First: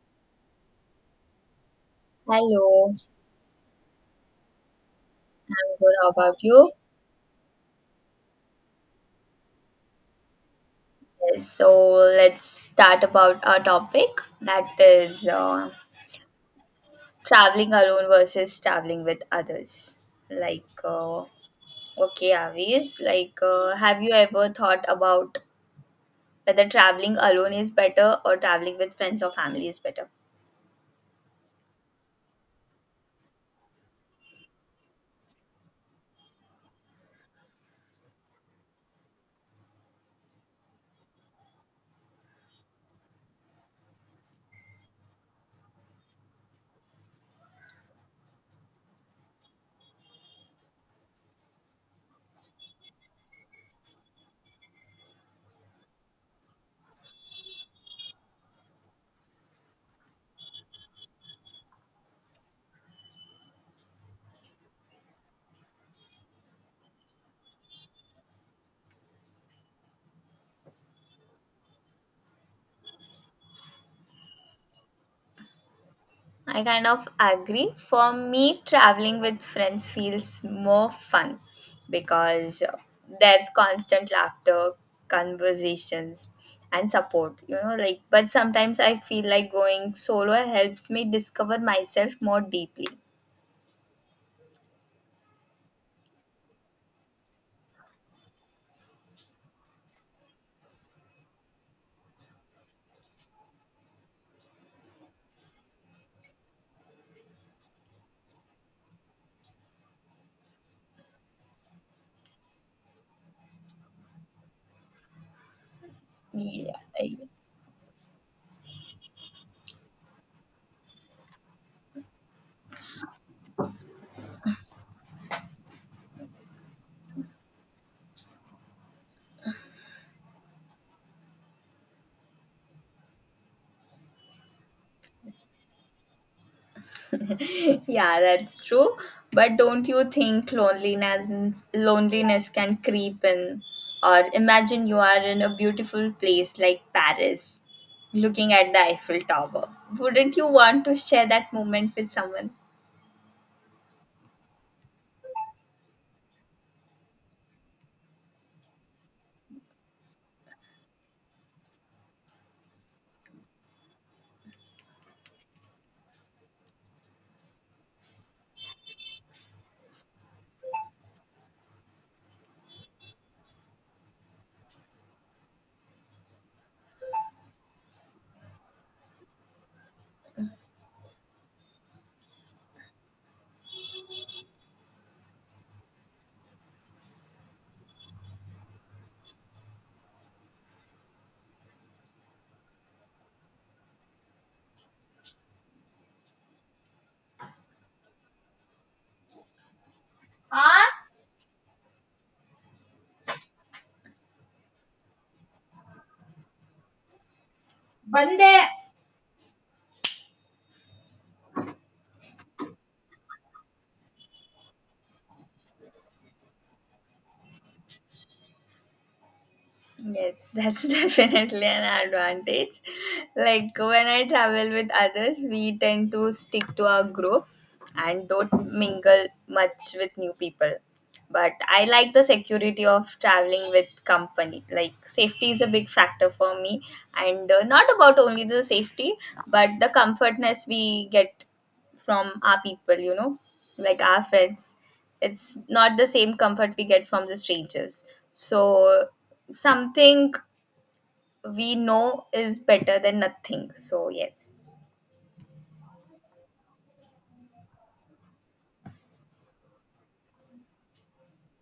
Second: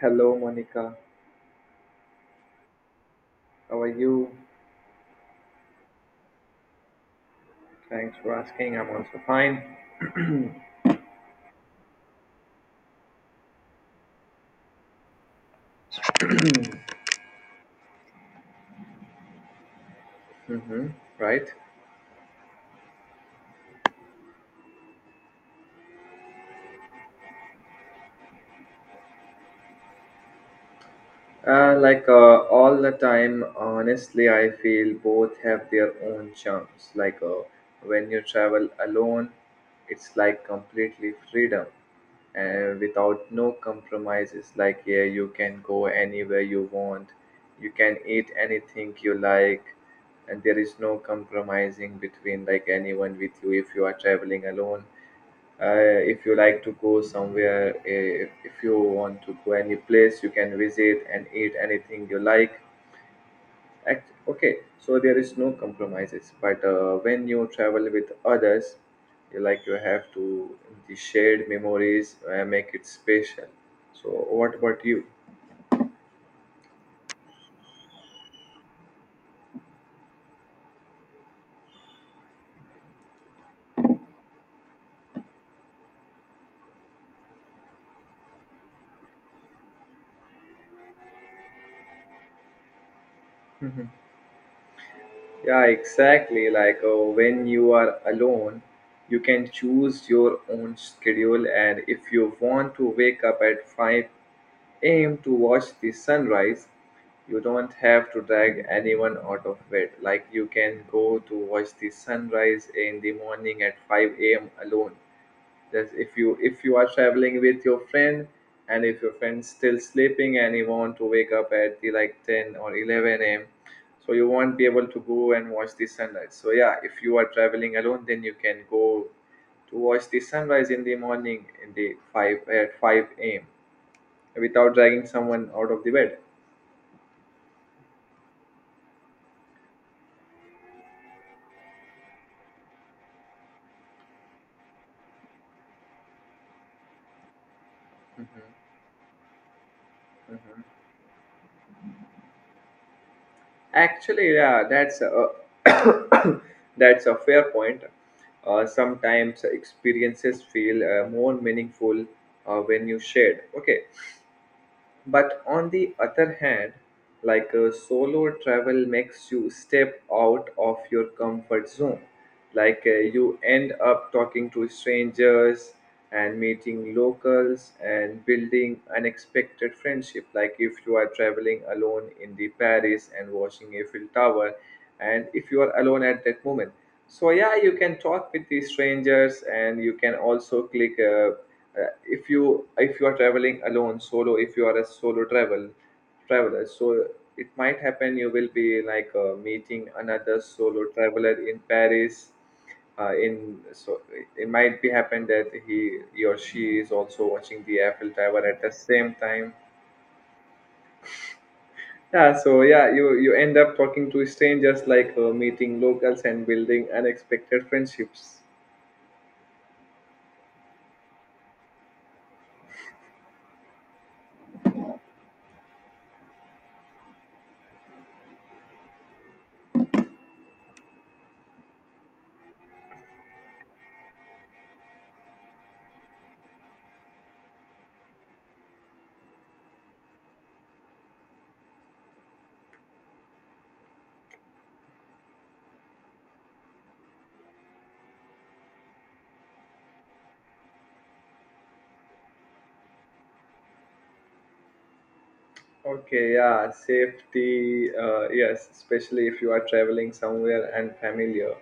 Hello, Monica. Hello, How are you? I'm good. How about you? Thanks for asking. I'm also fine. Yes, so let's start about our topic that is traveling alone versus traveling with others. Like, hmm Right? okay, Avis, like, have you ever thought about whether traveling alone is better or traveling with friends or family is better? All the time, honestly, I feel both have their own charms. When you travel alone, it's like completely freedom and without no compromises. Like, yeah, you can go anywhere you want, you can eat anything you like, and there is no compromising between like anyone with you if you are traveling alone. If you like to go somewhere, if you want to go any place, you can visit and eat anything you like. Okay, so there is no compromises, but when you travel with others, you like you have to, the shared memories make it special. So what about you? I kind of agree. For me, traveling with friends feels more fun because there's constant laughter, conversations, and support. You know, like, but sometimes I feel like going solo helps me discover myself more deeply. Mhm. Yeah, exactly. When you are alone, you can choose your own schedule, and if you want to wake up at 5 aim to watch the sunrise. You don't have to drag anyone out of bed. Like you can go to watch the sunrise in the morning at 5 a.m. alone. That's if you if Yeah. you are traveling with your friend, and if your friend's still sleeping and you want to wake up at the like 10 or 11 a.m., so you won't be able to go and watch the sunrise. So yeah, if you are traveling alone, then you can go to watch the sunrise in the morning in the 5 at 5 a.m without dragging someone out of the bed. Yeah, that's true. But don't you think loneliness can creep in? Or imagine you are in a beautiful place like Paris, looking at the Eiffel Tower. Wouldn't you want to share that moment with someone? Actually, yeah, that's a that's a fair point. Sometimes experiences feel more meaningful when you shared. Okay, but on the other hand, like a solo travel makes you step out of your comfort zone. You end up talking to strangers and meeting locals and building unexpected friendship. Like if you are traveling alone in the Paris and watching Eiffel Tower, and if you are alone at that moment. So yeah, you can talk with the strangers and you can also click. If you are traveling alone solo, if you are a solo traveler, so it might happen you will be like meeting another solo हाँ traveler in Paris, in so it might be happen that he or she is also watching the Eiffel Tower बंदे at the same time. Yeah, so yeah, you end up talking to strangers, like meeting locals and building unexpected friendships. Yes, that's definitely an advantage. Like when I travel with others, we tend to stick to our group and don't mingle much with new people. But I like the security of traveling with company. Like, safety is a big factor for me, and not about only the safety, but the comfortness we get from our people, you know, like our friends. It's not the same comfort we get from the strangers. So, something we know is better than nothing. So, yes. Okay, yeah, safety, yes, especially if you are traveling somewhere and familiar.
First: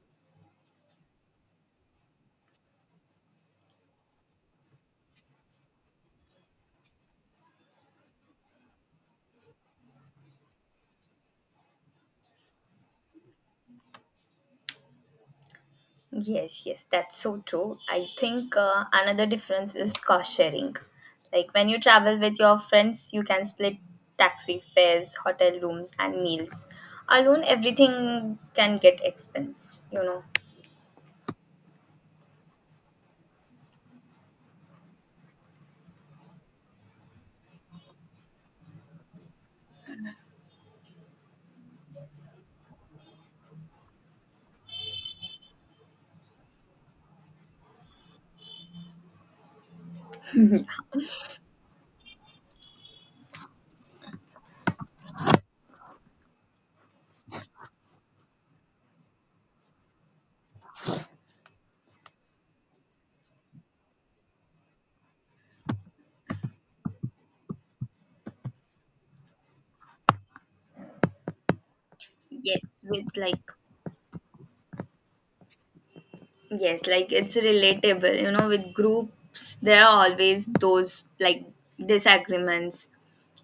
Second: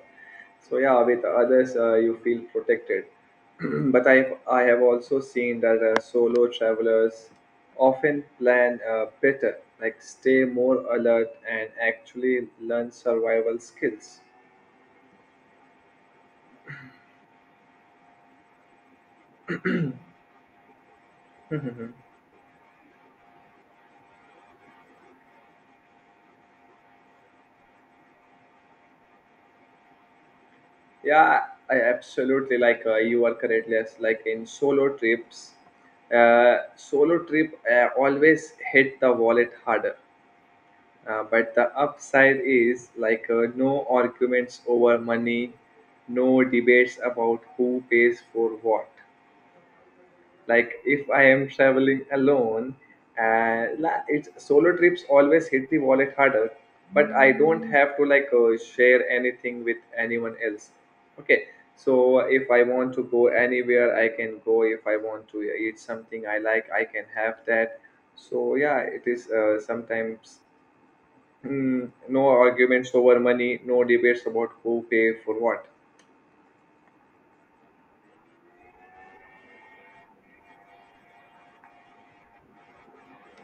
So yeah, with others, you feel protected. But I have also seen that solo travelers often plan better, like stay more alert and actually learn survival skills. Yes, yes, that's so true. I think another difference is cost sharing. Like when you travel with your friends, you can split taxi fares, hotel rooms, and meals. Alone, everything can get expense, you know. Yeah, I absolutely like you are correctly as like in solo trips. Solo trip always hit the wallet harder. But the upside is like no arguments over money, no debates about who pays for what. Like if I am traveling alone, it's solo trips always hit the wallet harder. But I don't have to like share anything with anyone else. Okay, so if I want to go anywhere, I can go. If I want to eat something I like, I can have that. So yeah, it is sometimes, no Yes, arguments with over like money, no debates about who pay for what. yes, like it's relatable. You know, with groups, there are always those like disagreements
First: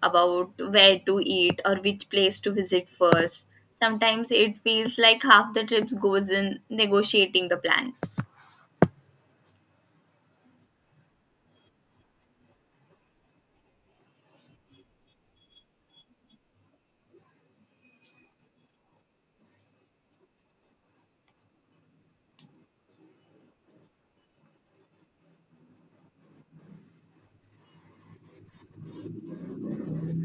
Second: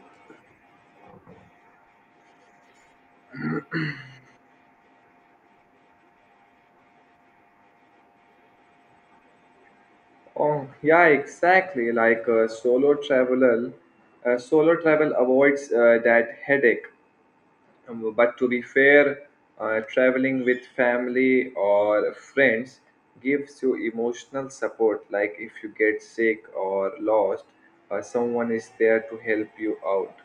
about where to eat or which place to visit first. Sometimes it feels like half the trips goes in negotiating the plans. Oh, yeah, exactly. Solo traveler, solo travel avoids that headache. But to be fair, traveling with family or friends gives you emotional support. Like if you get sick or lost, someone is there to help you out.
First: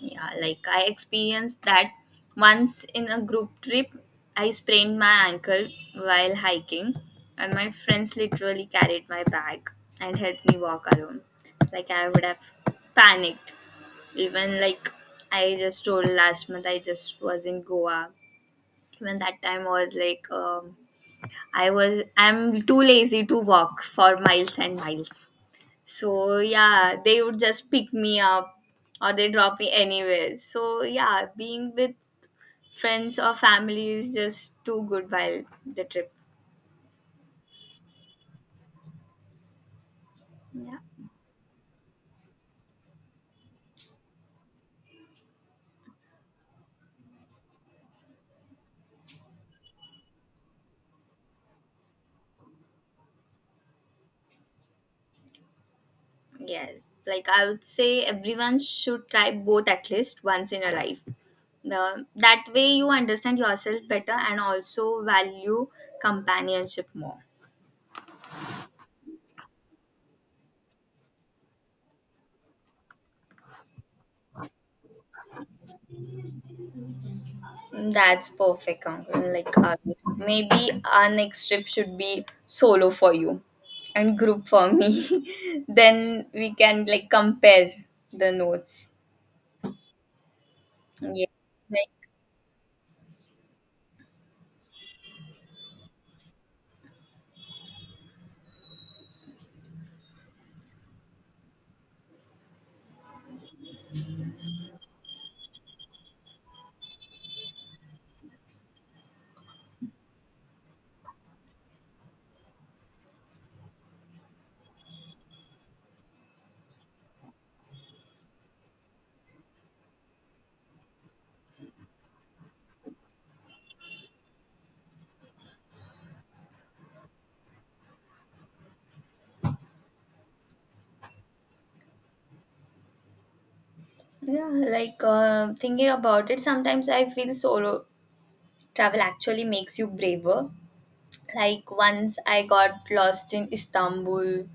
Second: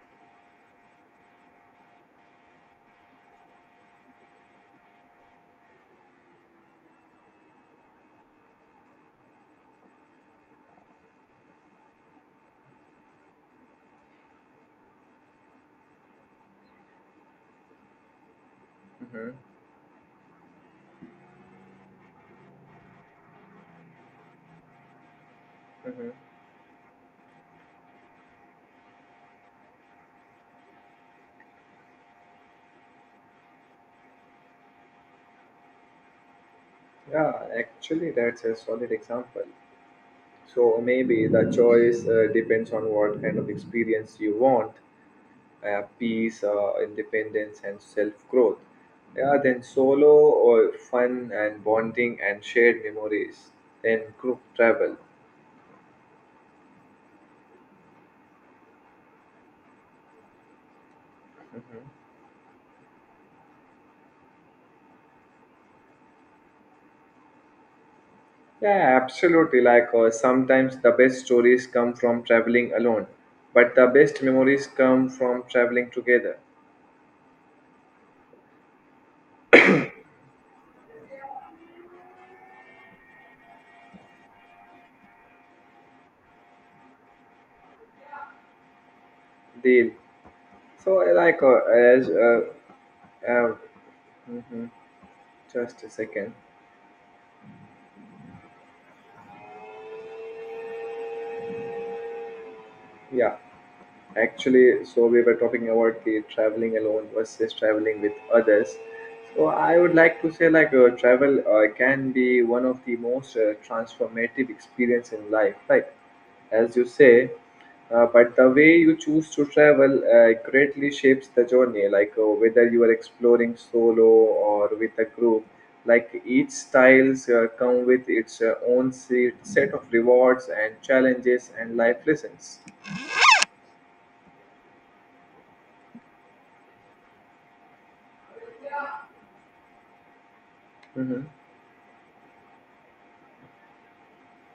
Yeah, like I experienced that once in a group trip. I sprained my ankle while hiking, and my friends literally carried my bag and helped me walk alone. Like I would have panicked, even like, I just told, last month I just was in Goa. Even hmm that time I was like, I'm too lazy to walk for miles and miles, hmm so yeah, they would just pick me up or they drop me anywhere. So yeah, being with friends or family is just too good while the trip. Yeah, actually, that's a solid example. Yeah. So maybe the choice depends on what kind of experience you want, peace, independence, and self growth. Yeah, then solo, or fun and bonding and shared memories. Then group travel. Yes, like I would say everyone should try both at least once in a life. The, that way you understand yourself better and also value companionship more. Yeah, absolutely. Sometimes the best stories come from traveling alone, but the best memories come from traveling together. That's perfect, Ankur. Like, maybe our next trip should be solo for you and group for me. Then we can like compare the notes. Deal. So, uh, Yeah. like, uh, Like, as uh, uh, mhm, just a second. Yeah. Actually, so we were talking about the traveling alone versus traveling with others. So I would like to say, like, travel can be one of the most transformative experience in life, right? As you say, but the way you choose to travel greatly shapes the journey. Whether you are exploring solo or with a group, like each styles come with its set of rewards and challenges and life lessons. yeah, like, thinking about it, sometimes I feel solo travel actually makes you braver. Mhm. Like once I got lost in Istanbul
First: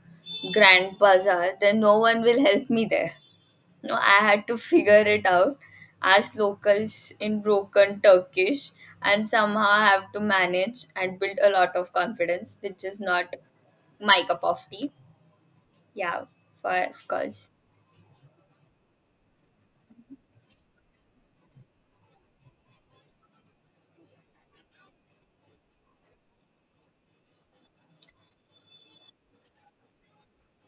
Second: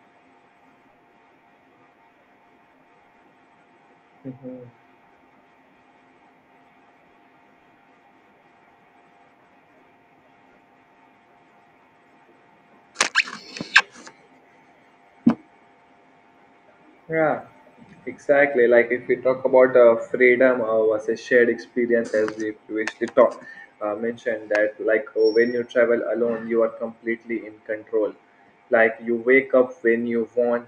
Grand Bazaar, then no one will help me there. No, I had to figure it out, ask locals in broken Turkish, and somehow I have to manage and build a lot of confidence, which is not my cup of tea. Yeah, for of Yeah, course. exactly. Like if we talk about freedom versus shared experience, as we previously talked, mentioned that like when you travel alone, you are completely in control. Like you wake up when you want,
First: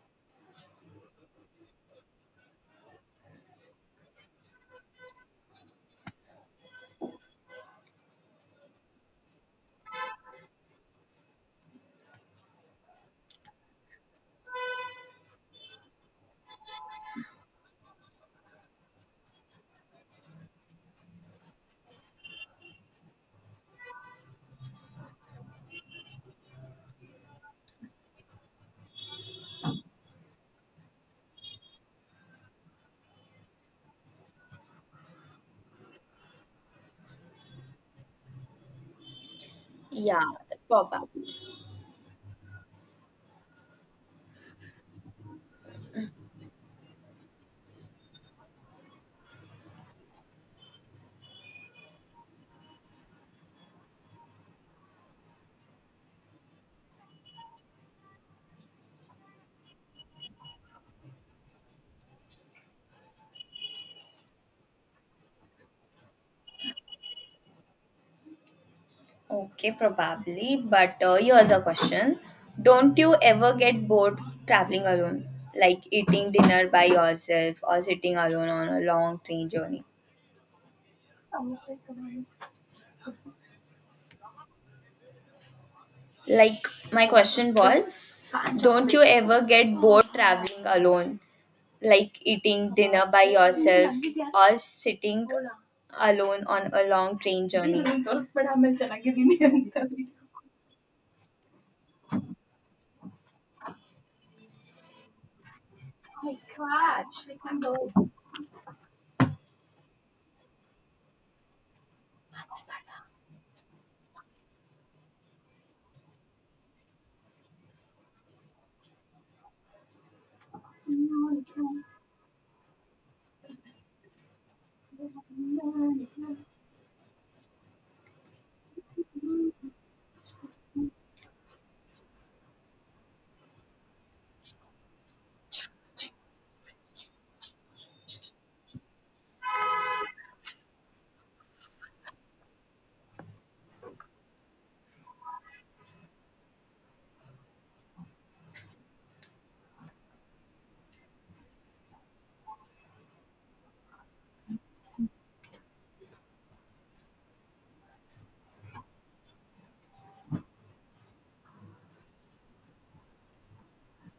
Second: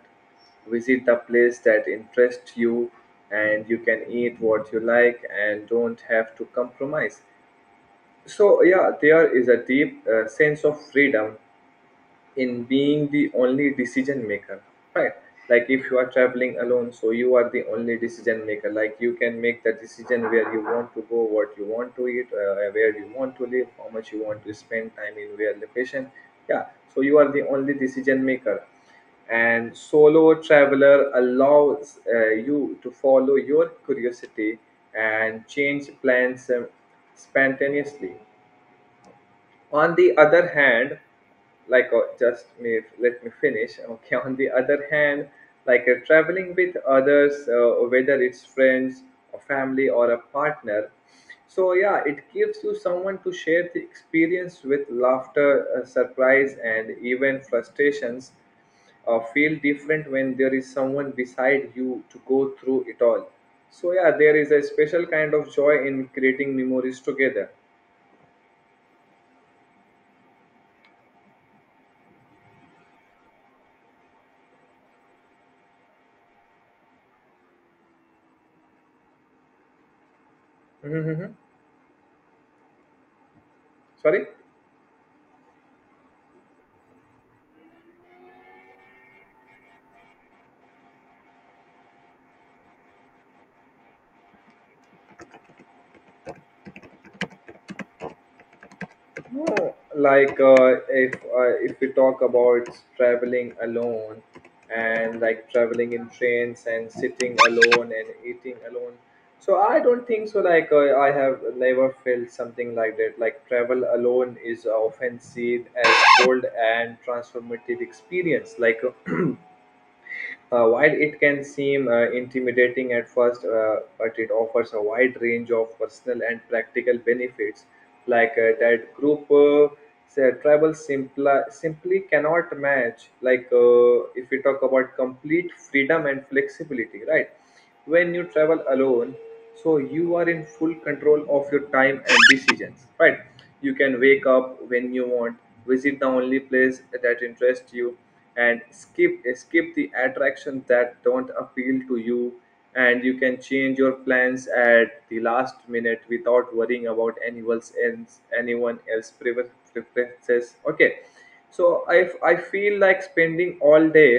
visit the place that interests you, and you can eat what you like and don't have to compromise. So yeah, there is a deep sense of freedom in being the only decision maker, right? Like if you are traveling alone, so you are the only decision maker. Like you can make the decision where you want to go, what you want to eat, where you want to live, how much you want to spend time in, where location. Yeah, so you are the only decision maker, and solo traveler allows you to follow your curiosity and change plans spontaneously. On the Yeah, other pop hand, up. Just me, let me finish, okay? On the other hand, traveling with others, whether it's friends, a family, or a partner, so yeah, it gives you someone to share the experience with, laughter, surprise, and even frustrations feel different when there is someone beside you to go through it all. So yeah, there is a special kind of joy in creating memories together. Okay, probably. But here's a question. Don't you ever get bored traveling alone? Like eating dinner by yourself or sitting alone on a long train journey? hmm Sorry. Like, my question was, don't you ever get bored traveling alone? Like eating dinner by yourself or sitting alone on a long train journey? No, like if we talk about traveling alone and like traveling in trains and sitting alone and eating alone, so I don't think so. Like I have never felt something like that. Like travel alone is often seen as bold and transformative experience. While it can seem intimidating at first, but it offers a wide range of personal and practical benefits, like that group say, travel simply cannot match. Like if we talk about complete freedom and flexibility, right? When you travel alone, so you are in full control of your time and decisions, right? You can wake up when you want, visit the only place that interests you, and skip the attractions that don't appeal to you, and you can change your plans at the last minute without worrying about anyone else preferences. Okay, so I feel like spending all day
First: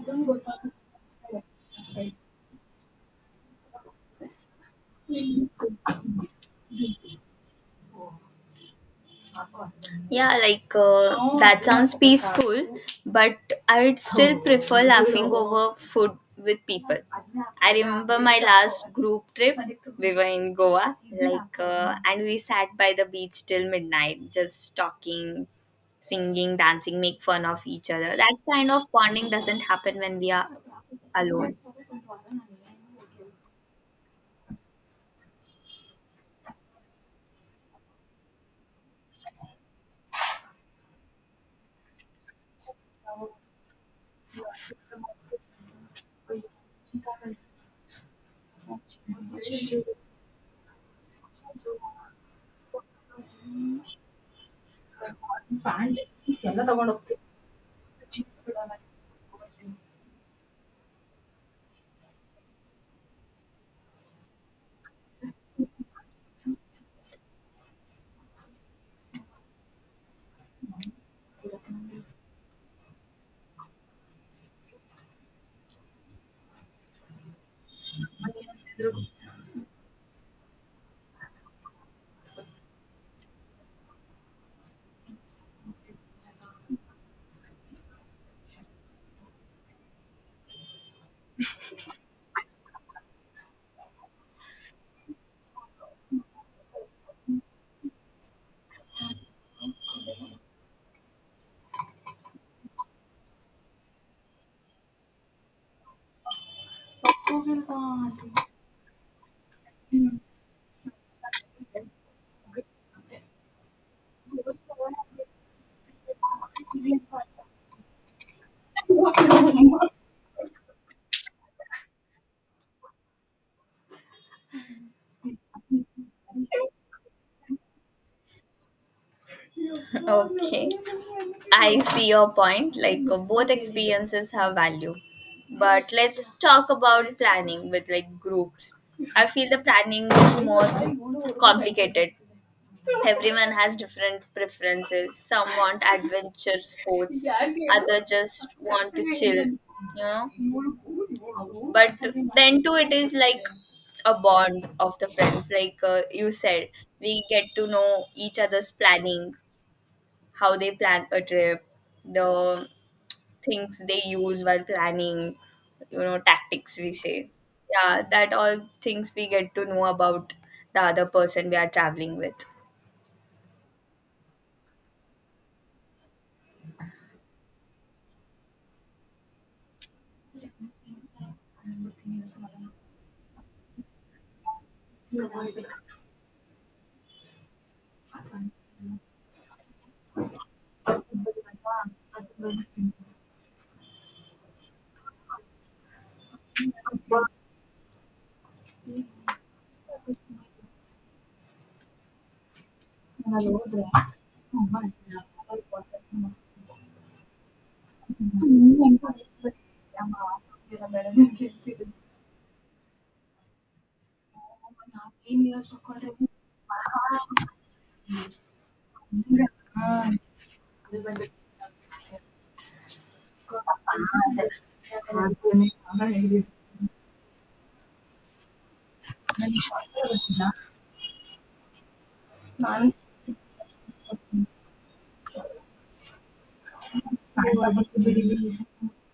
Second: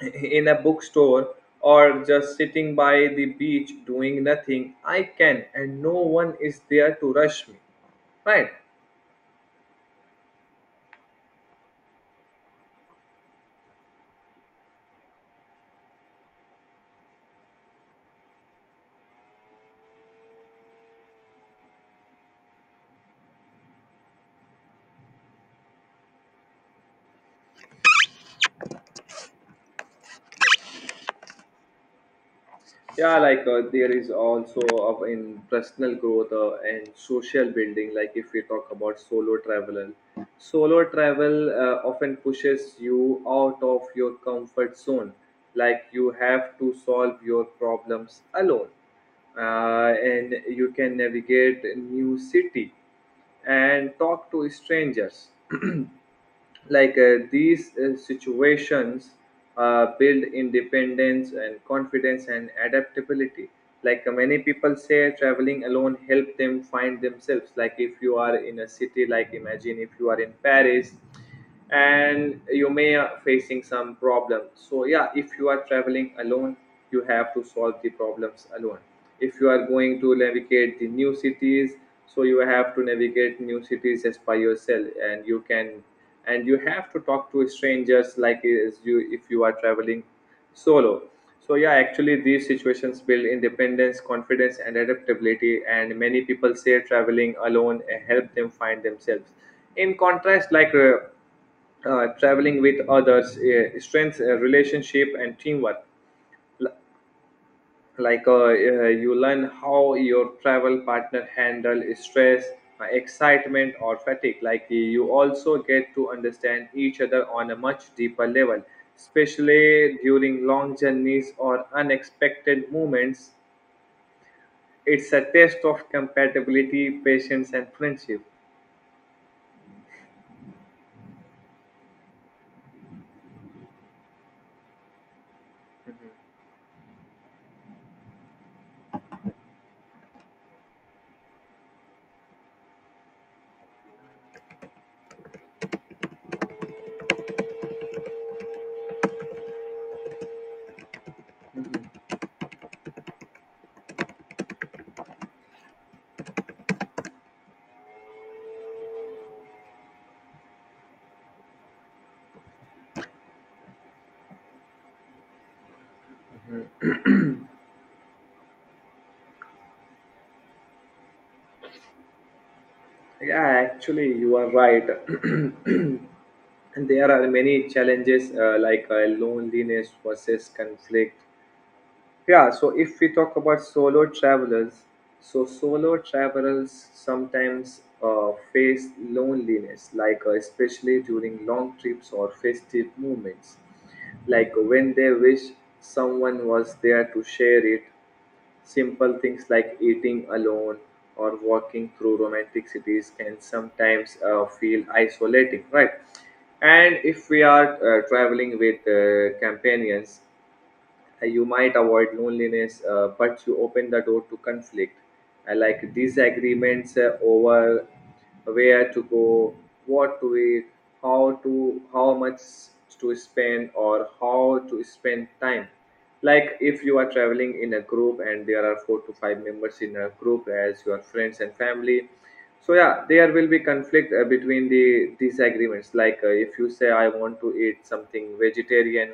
in a bookstore or just sitting by the beach doing nothing I can, and no one is there to rush me, right? Yeah, like, that sounds peaceful, but I would still prefer laughing over food with people. I remember my last group trip. We were in Goa, like, and we sat by the beach till midnight, just talking, singing, dancing, make fun of each other. That kind of bonding doesn't happen when we are alone. Yeah, like there is also of in personal growth and social building. Like if we talk about solo travel, solo travel often pushes you out of your comfort zone. Like you have to solve your problems alone, and you can navigate a new city and talk to strangers. Like these situations build independence and confidence and adaptability. Like many people say traveling alone help them find themselves. Like if you are in a city, like imagine if you are in Paris, and you may are facing some problem, so yeah, if you are traveling alone, you have to solve the problems alone. If you are going to navigate the new cities, so you have to navigate new cities just by yourself, and you can, and you have to talk to strangers, like as you, if you are traveling solo, so yeah, actually these situations build independence, confidence, and adaptability, and many people say traveling alone help them find themselves. In contrast, traveling with others strengthens relationship and teamwork. Like you learn how your travel partner handle stress, excitement, or fatigue. Like you also get to understand each other on a much deeper level, especially during long journeys or unexpected moments. It's a test of compatibility, patience, and friendship. Okay. I see your point. Like, both experiences have value, but let's talk about planning with like groups. I feel the planning is more complicated. Everyone has different preferences. Some want adventure sports, other just want to chill. You know, but then too it is like a bond of the friends, like, you said we get to know each other's planning, how they plan a trip, the things they use while planning, you know, tactics we say. Yeah, that all things we get to know about the other person we are traveling with. Yeah, actually, you are right. And there are many challenges, like loneliness versus conflict. Yeah, so if we talk about solo travelers, so solo travelers sometimes face loneliness, like especially during long trips or festive moments, like when they wish someone was there to share it. Simple things like eating alone or walking through romantic cities can sometimes feel isolating, right? And if we are traveling with companions, you might avoid loneliness, but you open the door to conflict, like disagreements over where to go, what to eat, how much to spend, or how to spend time. Like if you are traveling in a group and there are four to five members in a group as your friends and family, so yeah, there will be conflict between the disagreements, like if you say I want to eat something vegetarian,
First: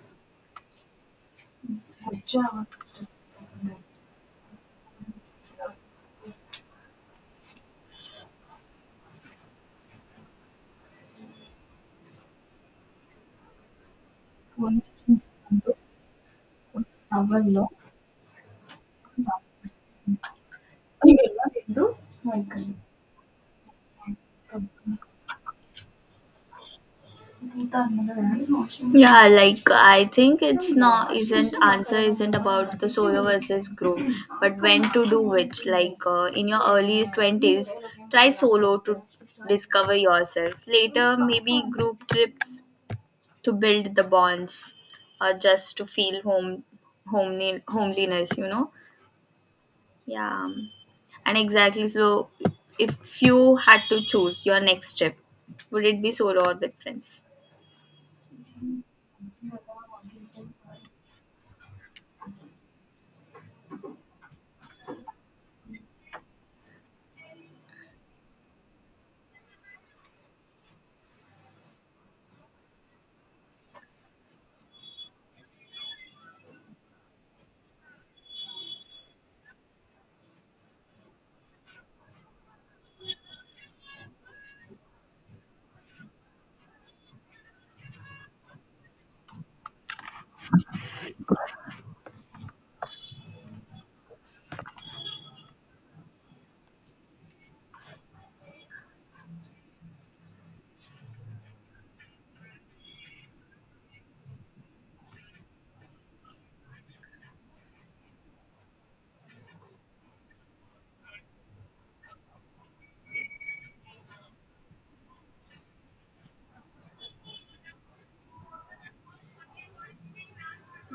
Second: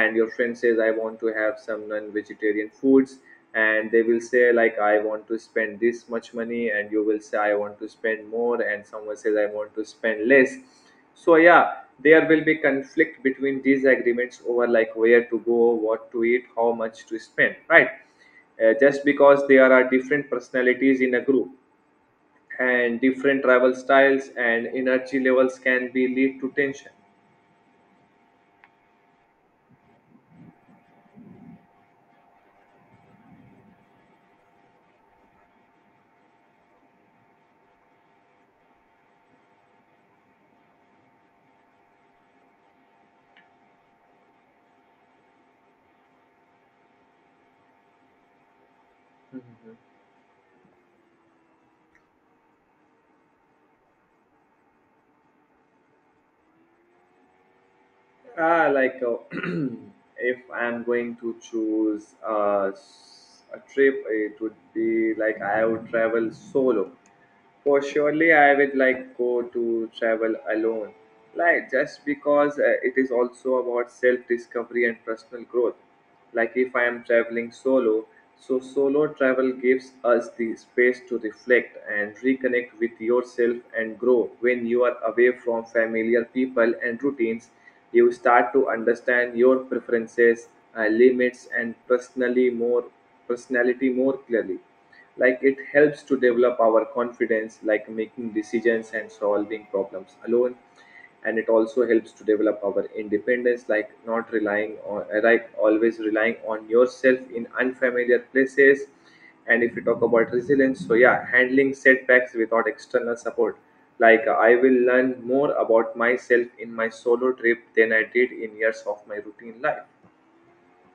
and your friend says I want to have some non-vegetarian foods, and they will say like I want to spend this much money, and you will say I want to spend more, and someone says I want to spend less. So yeah, there will be conflict between disagreements over like where to go, what to eat, how much to spend, right? Just because there are different personalities in a group and different travel styles and energy levels can be lead to tension. Yeah, like I think it's not isn't answer isn't about the solo versus group, but when to do which. Like, in your early twenties, try solo to discover yourself. Later, maybe group trips to build the bonds or just to feel home, homely, homeliness, you know. Mhm. Yeah, and exactly, so if you had to choose your next trip, would it be solo or with friends? Ah, like if I'm going to choose a trip, it would be like I would travel solo. For surely, I would like go to travel alone, like just because it is also about self-discovery and personal growth. Like if I am traveling solo, so solo travel gives us the space to reflect and reconnect with yourself and grow. When you are away from familiar people and routines, you start to understand your preferences, limits, and personally more personality more clearly. Like it helps to develop our confidence, like making decisions and solving problems alone. And it also helps to develop our independence, like not relying on always relying on yourself in unfamiliar places. And if you talk about resilience, so yeah, handling setbacks without external support. Like I will learn more about myself in my solo trip than I did in years of my routine life.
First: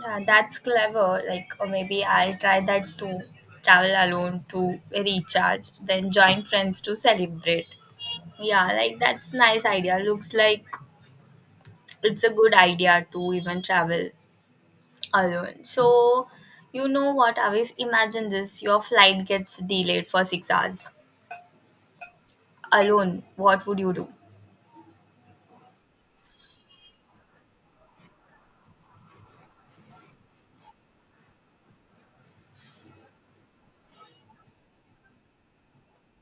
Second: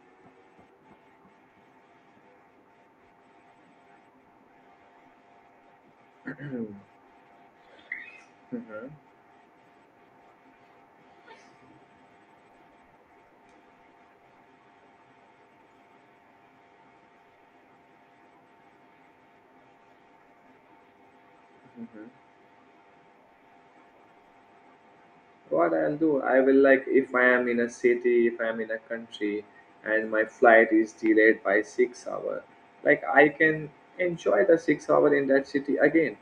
Yeah, that's clever, like, or maybe I'll try that too. Travel alone to recharge, then join friends to celebrate. Yeah, Mhm. like that's nice idea, looks like it's a good idea to even travel alone. So, you know what, Avis? Imagine this, your flight gets delayed for 6 hours alone. What would you do? What I'll do, I will like if I am in a city, if I am in a country, and my flight is delayed by 6 hour, like I can enjoy the 6 hour in that city again.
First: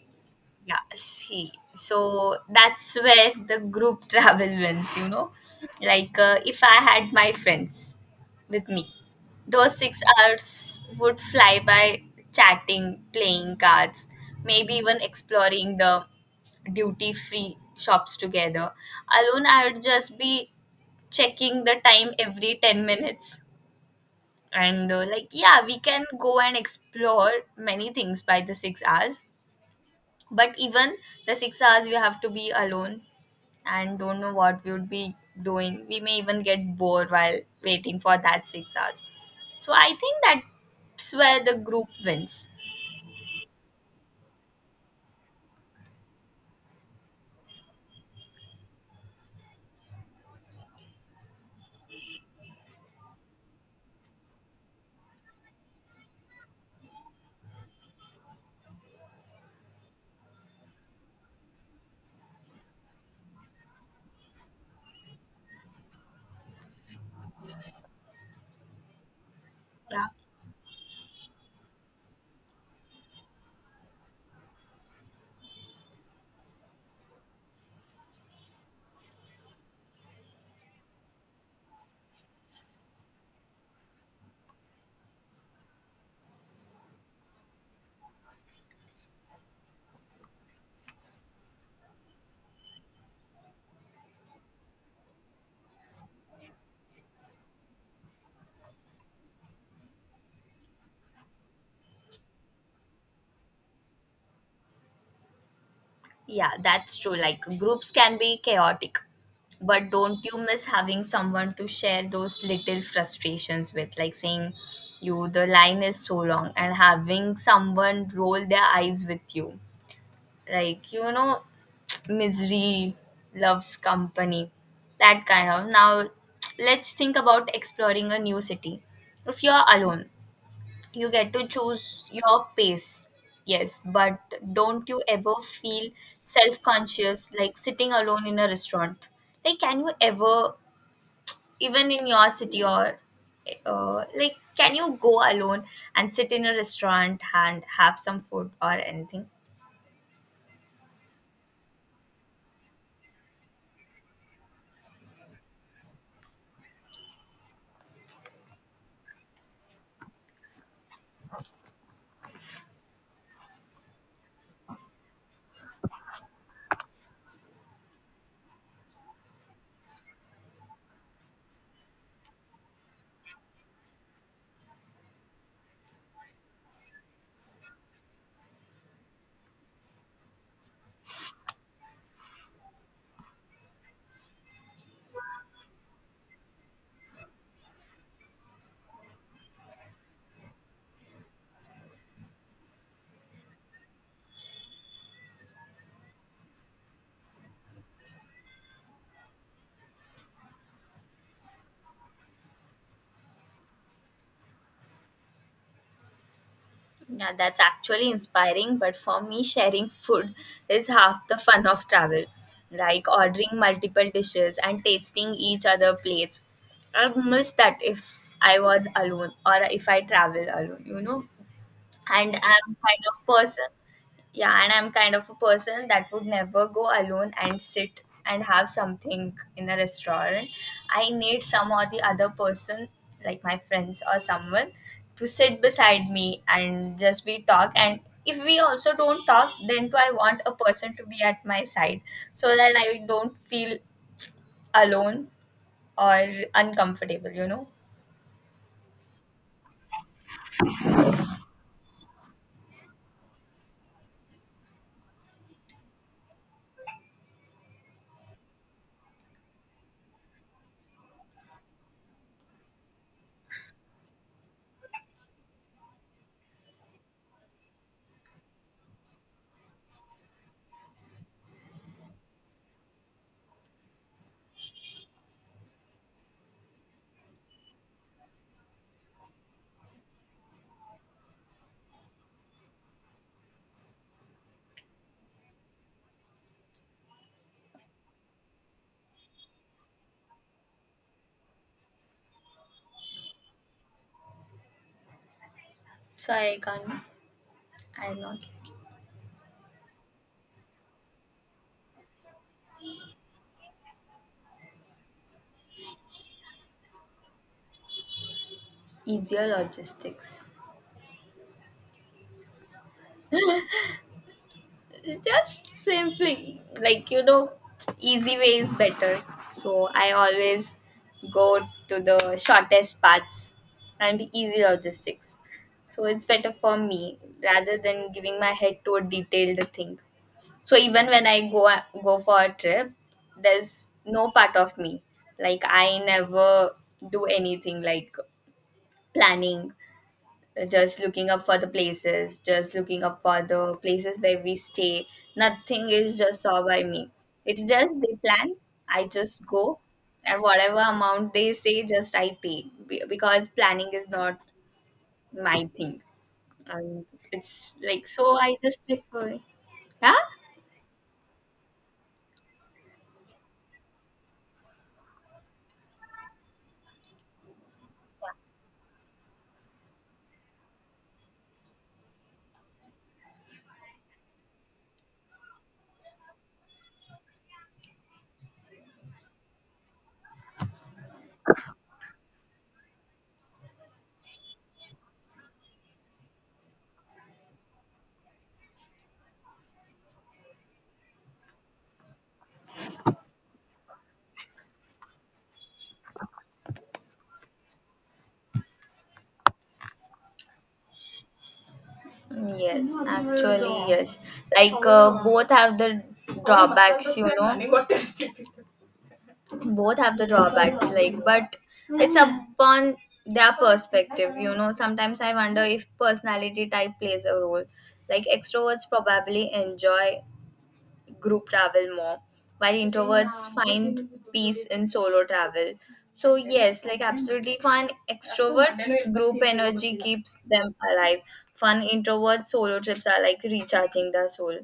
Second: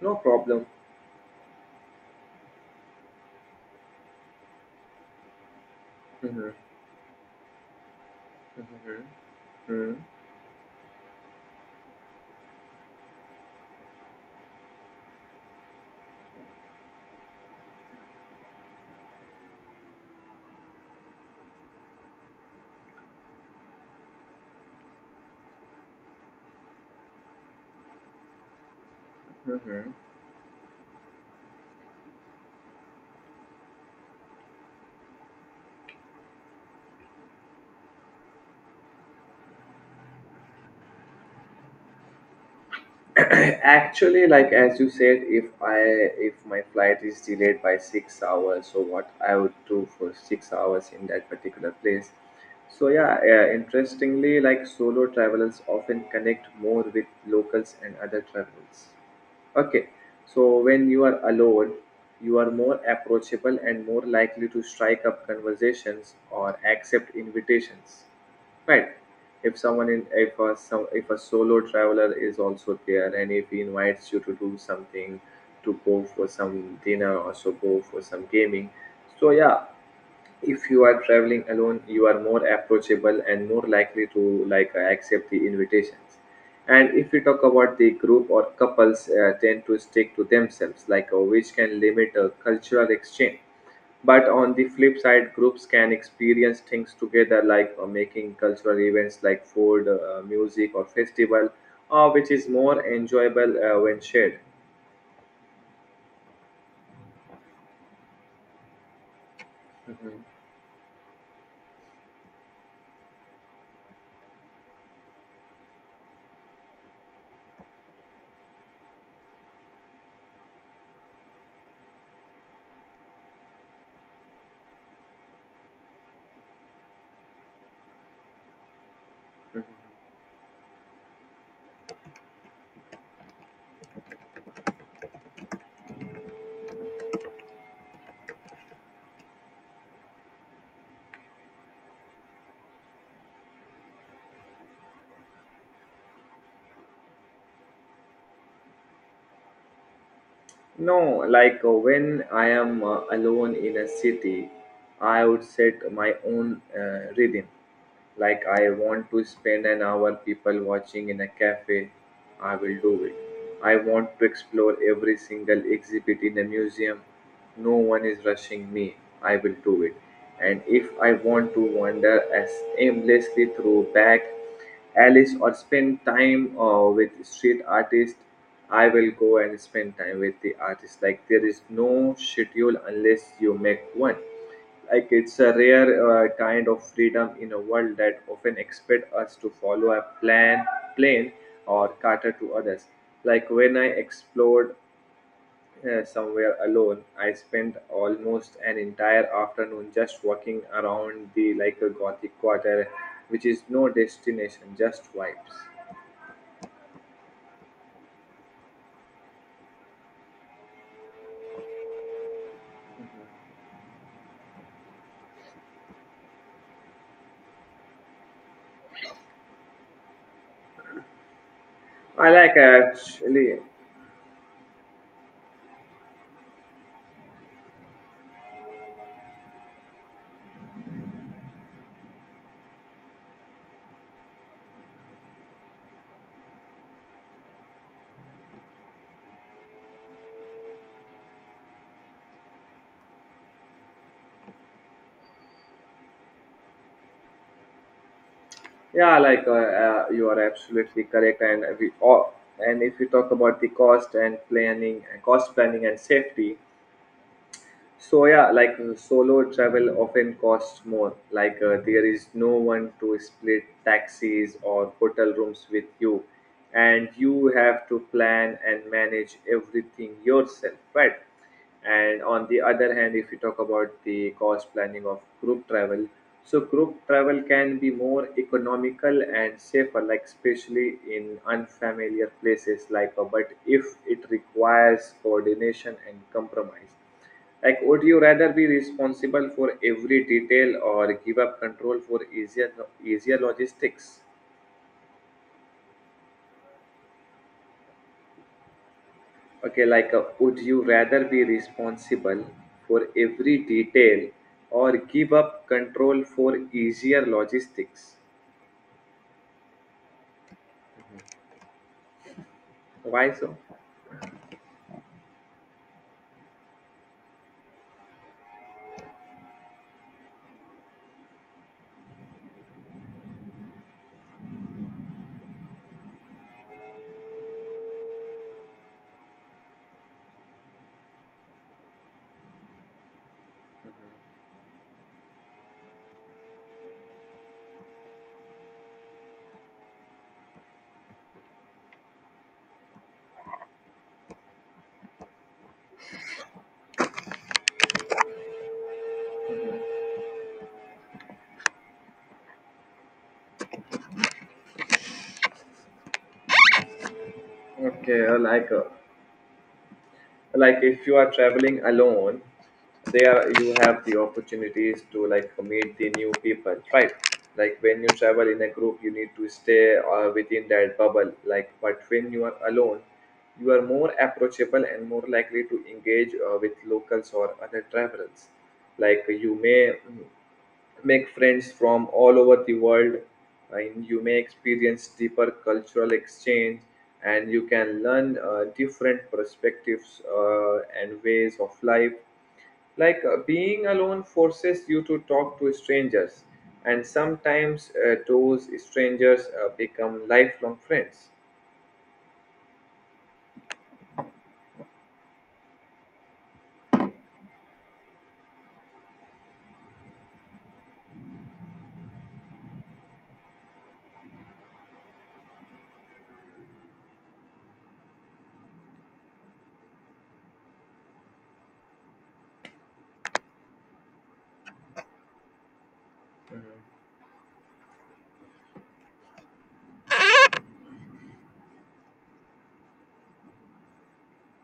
No problem. Yeah, see. So, that's where the group travel wins, you know? Like, Mhm, if I had my friends with me, mhm, those mhm, 6 hours would fly by chatting, playing cards, maybe even exploring the duty free shops together. Alone, I would just be checking the time every 10 minutes, and like, yeah, we can go and explore many things by the 6 hours. mhm. But even the 6 hours we have to be alone and don't know what we would be doing. We may even get bored while waiting for that 6 hours. So I think that's where the group wins. Actually, like as you said, if I if my flight is delayed by 6 hours, so what I would do for 6 hours in that particular place. So yeah, interestingly, like solo travelers often connect more with locals and other travelers. Okay, so when you are alone, you are more approachable and more likely to strike up conversations or accept invitations. Right. If someone Yeah. in if a some if a solo traveler is also there and if he invites you to do something, to go for some dinner or so go for some gaming. So yeah, if you are traveling alone, you are more approachable and more likely to accept the invitations. And if we talk about the group, or couples tend to stick to themselves, like which can limit a cultural exchange. But on the flip side, groups can experience things together, like making cultural events like food, music, or festival, which is more enjoyable when shared. Yeah, that's true. Like groups can be chaotic, but don't you miss having someone to share those little frustrations with? Like saying, you, the line is so long, and having someone roll their eyes with you. Like, you know, misery loves company. That kind of. Now, let's think about exploring a new city. If you're alone, you get to choose your pace, yes, but don't you ever feel self-conscious, like sitting alone in a restaurant? Like, can you ever, even in your city, or like, can you go alone and sit in a restaurant and have some food or anything? No, like when I am alone in a city, I would set my own rhythm. Like I want to spend an hour people watching in a cafe, I will do it. I want to explore every single exhibit in a museum. No one is rushing me. I will do it. And if I want to wander as aimlessly through back Alice or spend time with street artist. I will go and spend time with the artist. Like there is no schedule unless you make one. Like it's a rare kind of freedom in a world that often expect us to follow a plan or cater to others. Like when I explored somewhere alone. I spent almost an entire afternoon just walking around the like a gothic quarter, which is no destination, just vibes. Yeah, that's actually inspiring, but for me, sharing food is half the fun of travel. Like ordering multiple dishes and tasting each other plates. I miss that if I was alone or if I travel alone, you know? I And like I'm kind of actually, person. Yeah, and I'm kind of a person that would never go alone and sit and have something in a restaurant. I need some or the other person, like my friends or someone, to sit beside me and just we talk. And if we also don't talk, then too I want a person to be at my side so that I don't feel alone or uncomfortable, you know? yeah, like you are absolutely correct. And we all, and if you talk about the cost and planning, cost planning and safety. So yeah, like solo travel often costs more. Like there is no one to split taxis or hotel rooms with you, and you have to plan and manage everything yourself, right? And on the other hand, if you talk about the cost planning of group travel, so group travel can be more economical and safer, like especially in unfamiliar places. Like, but if it requires coordination and compromise, like, would you rather be responsible for every detail or give up control for easier logistics? So I can't, I'm not, Okay, like, would you rather be responsible for every detail or give up control for easier logistics? easier logistics. Why so? Just simply, like, you know, easy way is better. So I always go to the shortest paths and easy logistics. So it's better for me rather than giving my head to a detailed thing. So even when I go for a trip, there's no part of me, like I never do anything like planning, just looking up for the places, just looking up for the places where we stay. Nothing is just saw by me. It's just they plan, I just go, and whatever amount they say, just I pay. Because planning is not my thing. And it's like, Okay, so I just prefer. Huh? like if you are traveling alone, there you have the opportunities to like meet the new people, right? Like when you travel in a group, you need to stay within that bubble, like but when you are alone, you are more approachable and more likely to engage with locals or other travelers. Like you may make friends from all over the world, and you may experience deeper cultural exchange, and you can learn different perspectives and ways of life. Like being alone forces you to talk to strangers, and sometimes those strangers become lifelong friends. Mm, yes, actually, yes. Like, both have the drawbacks, you know. Both have the drawbacks, like, but it's upon their perspective, you know. Sometimes I wonder if personality type plays a role. Like extroverts probably enjoy group travel more, while introverts find peace in solo travel. So, yes, like absolutely, fun extrovert group energy keeps them alive. Fun introvert solo trips are like recharging the soul.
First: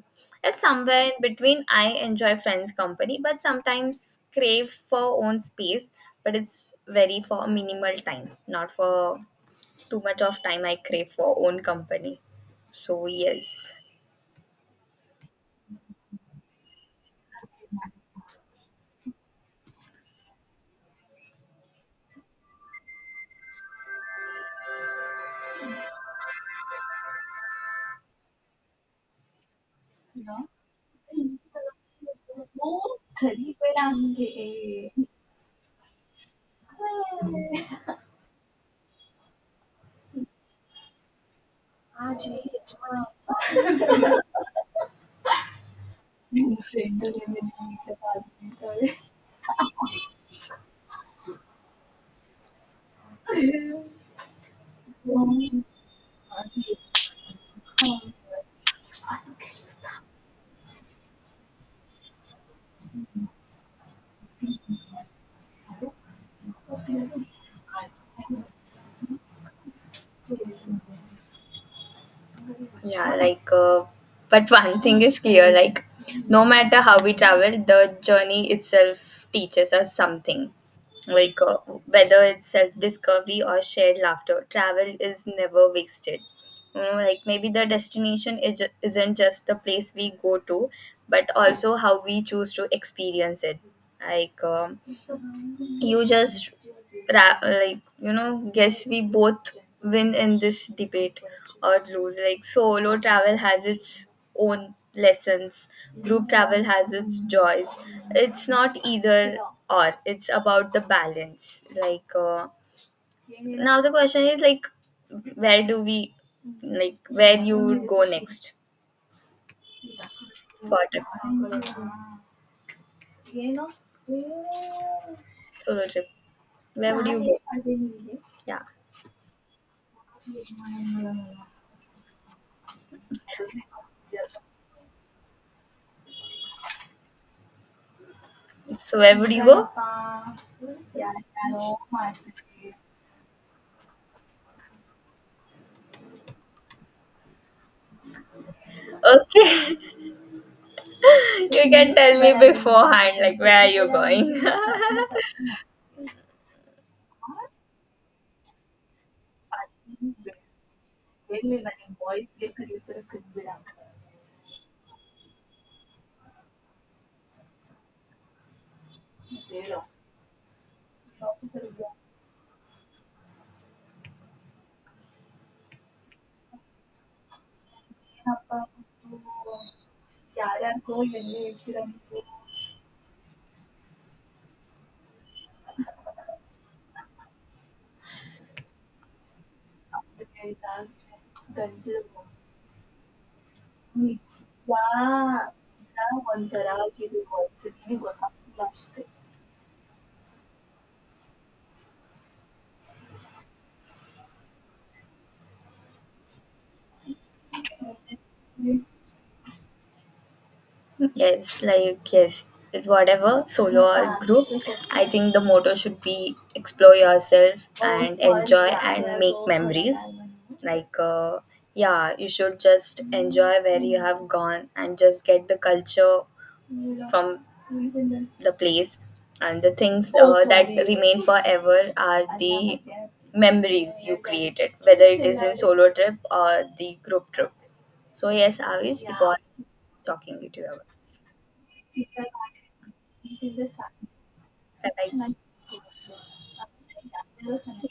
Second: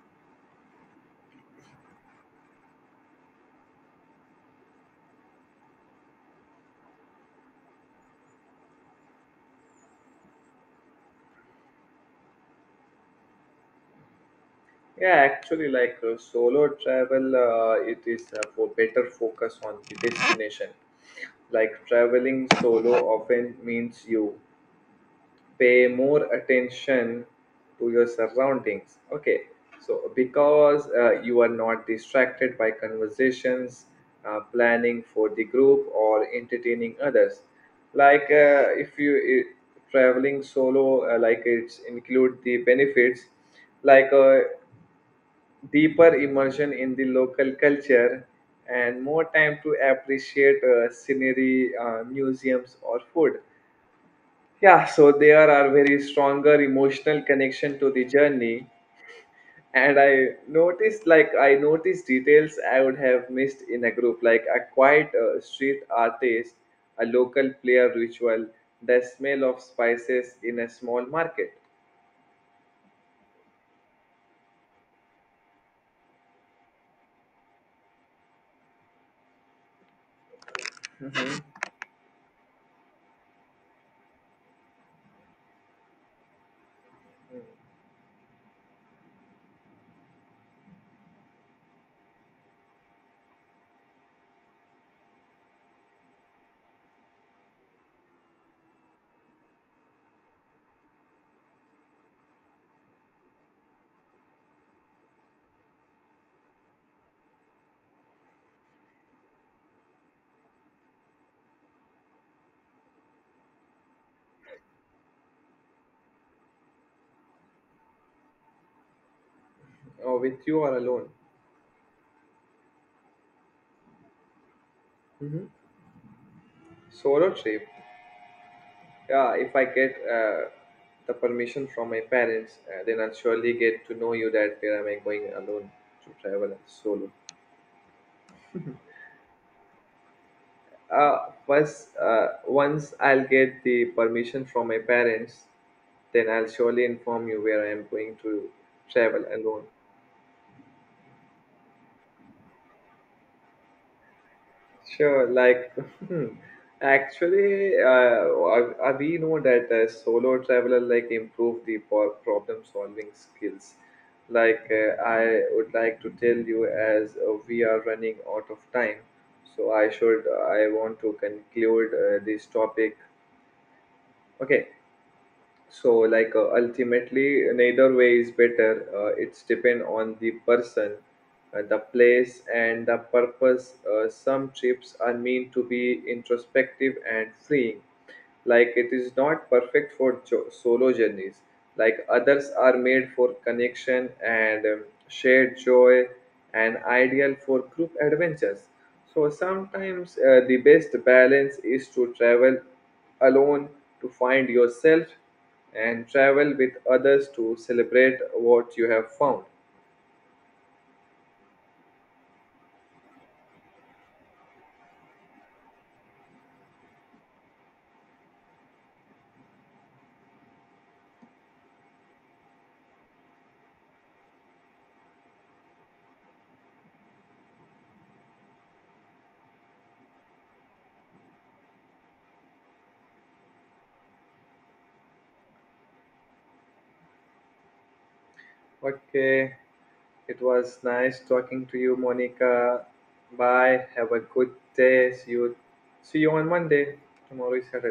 As somewhere in between, I enjoy friends' company, but sometimes crave for own space. But it's very for minimal time, not for too much of time I crave for own company. So yes. Yeah, actually, like solo travel, it is for better focus on the destination. Like traveling solo often means you pay more attention to your surroundings, okay, so because you are not distracted by conversations, planning for the group or entertaining others. Like if you I- traveling solo, like it's include the benefits like a deeper immersion in the local culture, and more time to appreciate scenery, museums, or food. Yeah, so there are very stronger emotional connection to the journey. And I noticed, like, I noticed details I would have missed in a group, like a quiet street artist, a local player ritual, the smell of spices in a small market, Yeah, like, but one thing is clear, like, no matter how we travel, the journey itself teaches us something. Like, whether it's self discovery or shared laughter, travel is never wasted. You know, like, maybe the destination is, isn't just the place we go to, but also how we choose to experience it. Like, you just like, you know, guess we both win in this debate or lose. Like solo travel has its own lessons, group travel has its joys. It's not either or, it's about the balance. Like, now the question is, like, where do we, like, where you would go next or with you or for a alone. trip, Hmm. solo trip? Where would you Solo trip. go? Yeah. Yeah, if I get the permission from my parents, then I'll surely get to know you that where am I going alone to travel solo. So where would you go? First, once I'll get the permission from my parents, then I'll surely inform you where I am going to travel alone. Okay, you can tell me beforehand, like where are you going? Sure, like actually, we know that a solo traveler like improve the problem solving skills. Like I would like to tell you, as we are running out of time, so I want to conclude this topic. Okay, so like ultimately neither way is better, it's depend on the person, the place, and the purpose. Some trips are meant to be introspective and freeing, like it is not perfect for solo journeys, like others are made for connection and shared joy, and ideal for group adventures. So sometimes the best balance is to travel alone to find yourself, and travel with others to celebrate what you have found. Yes, like, yes, it's whatever solo or group. I think the motto should be explore yourself and enjoy and make memories. Like, yeah, you should just enjoy where you have gone and just get the culture from the place and the things that remain forever are the memories you created, whether it is in solo trip or the group trip. So yes, Avis, it Okay, was talking it with you was about nice talking to you, Monica. Bye. Have a good day. See this. you. See you on Monday. Tomorrow is Saturday. Bye-bye.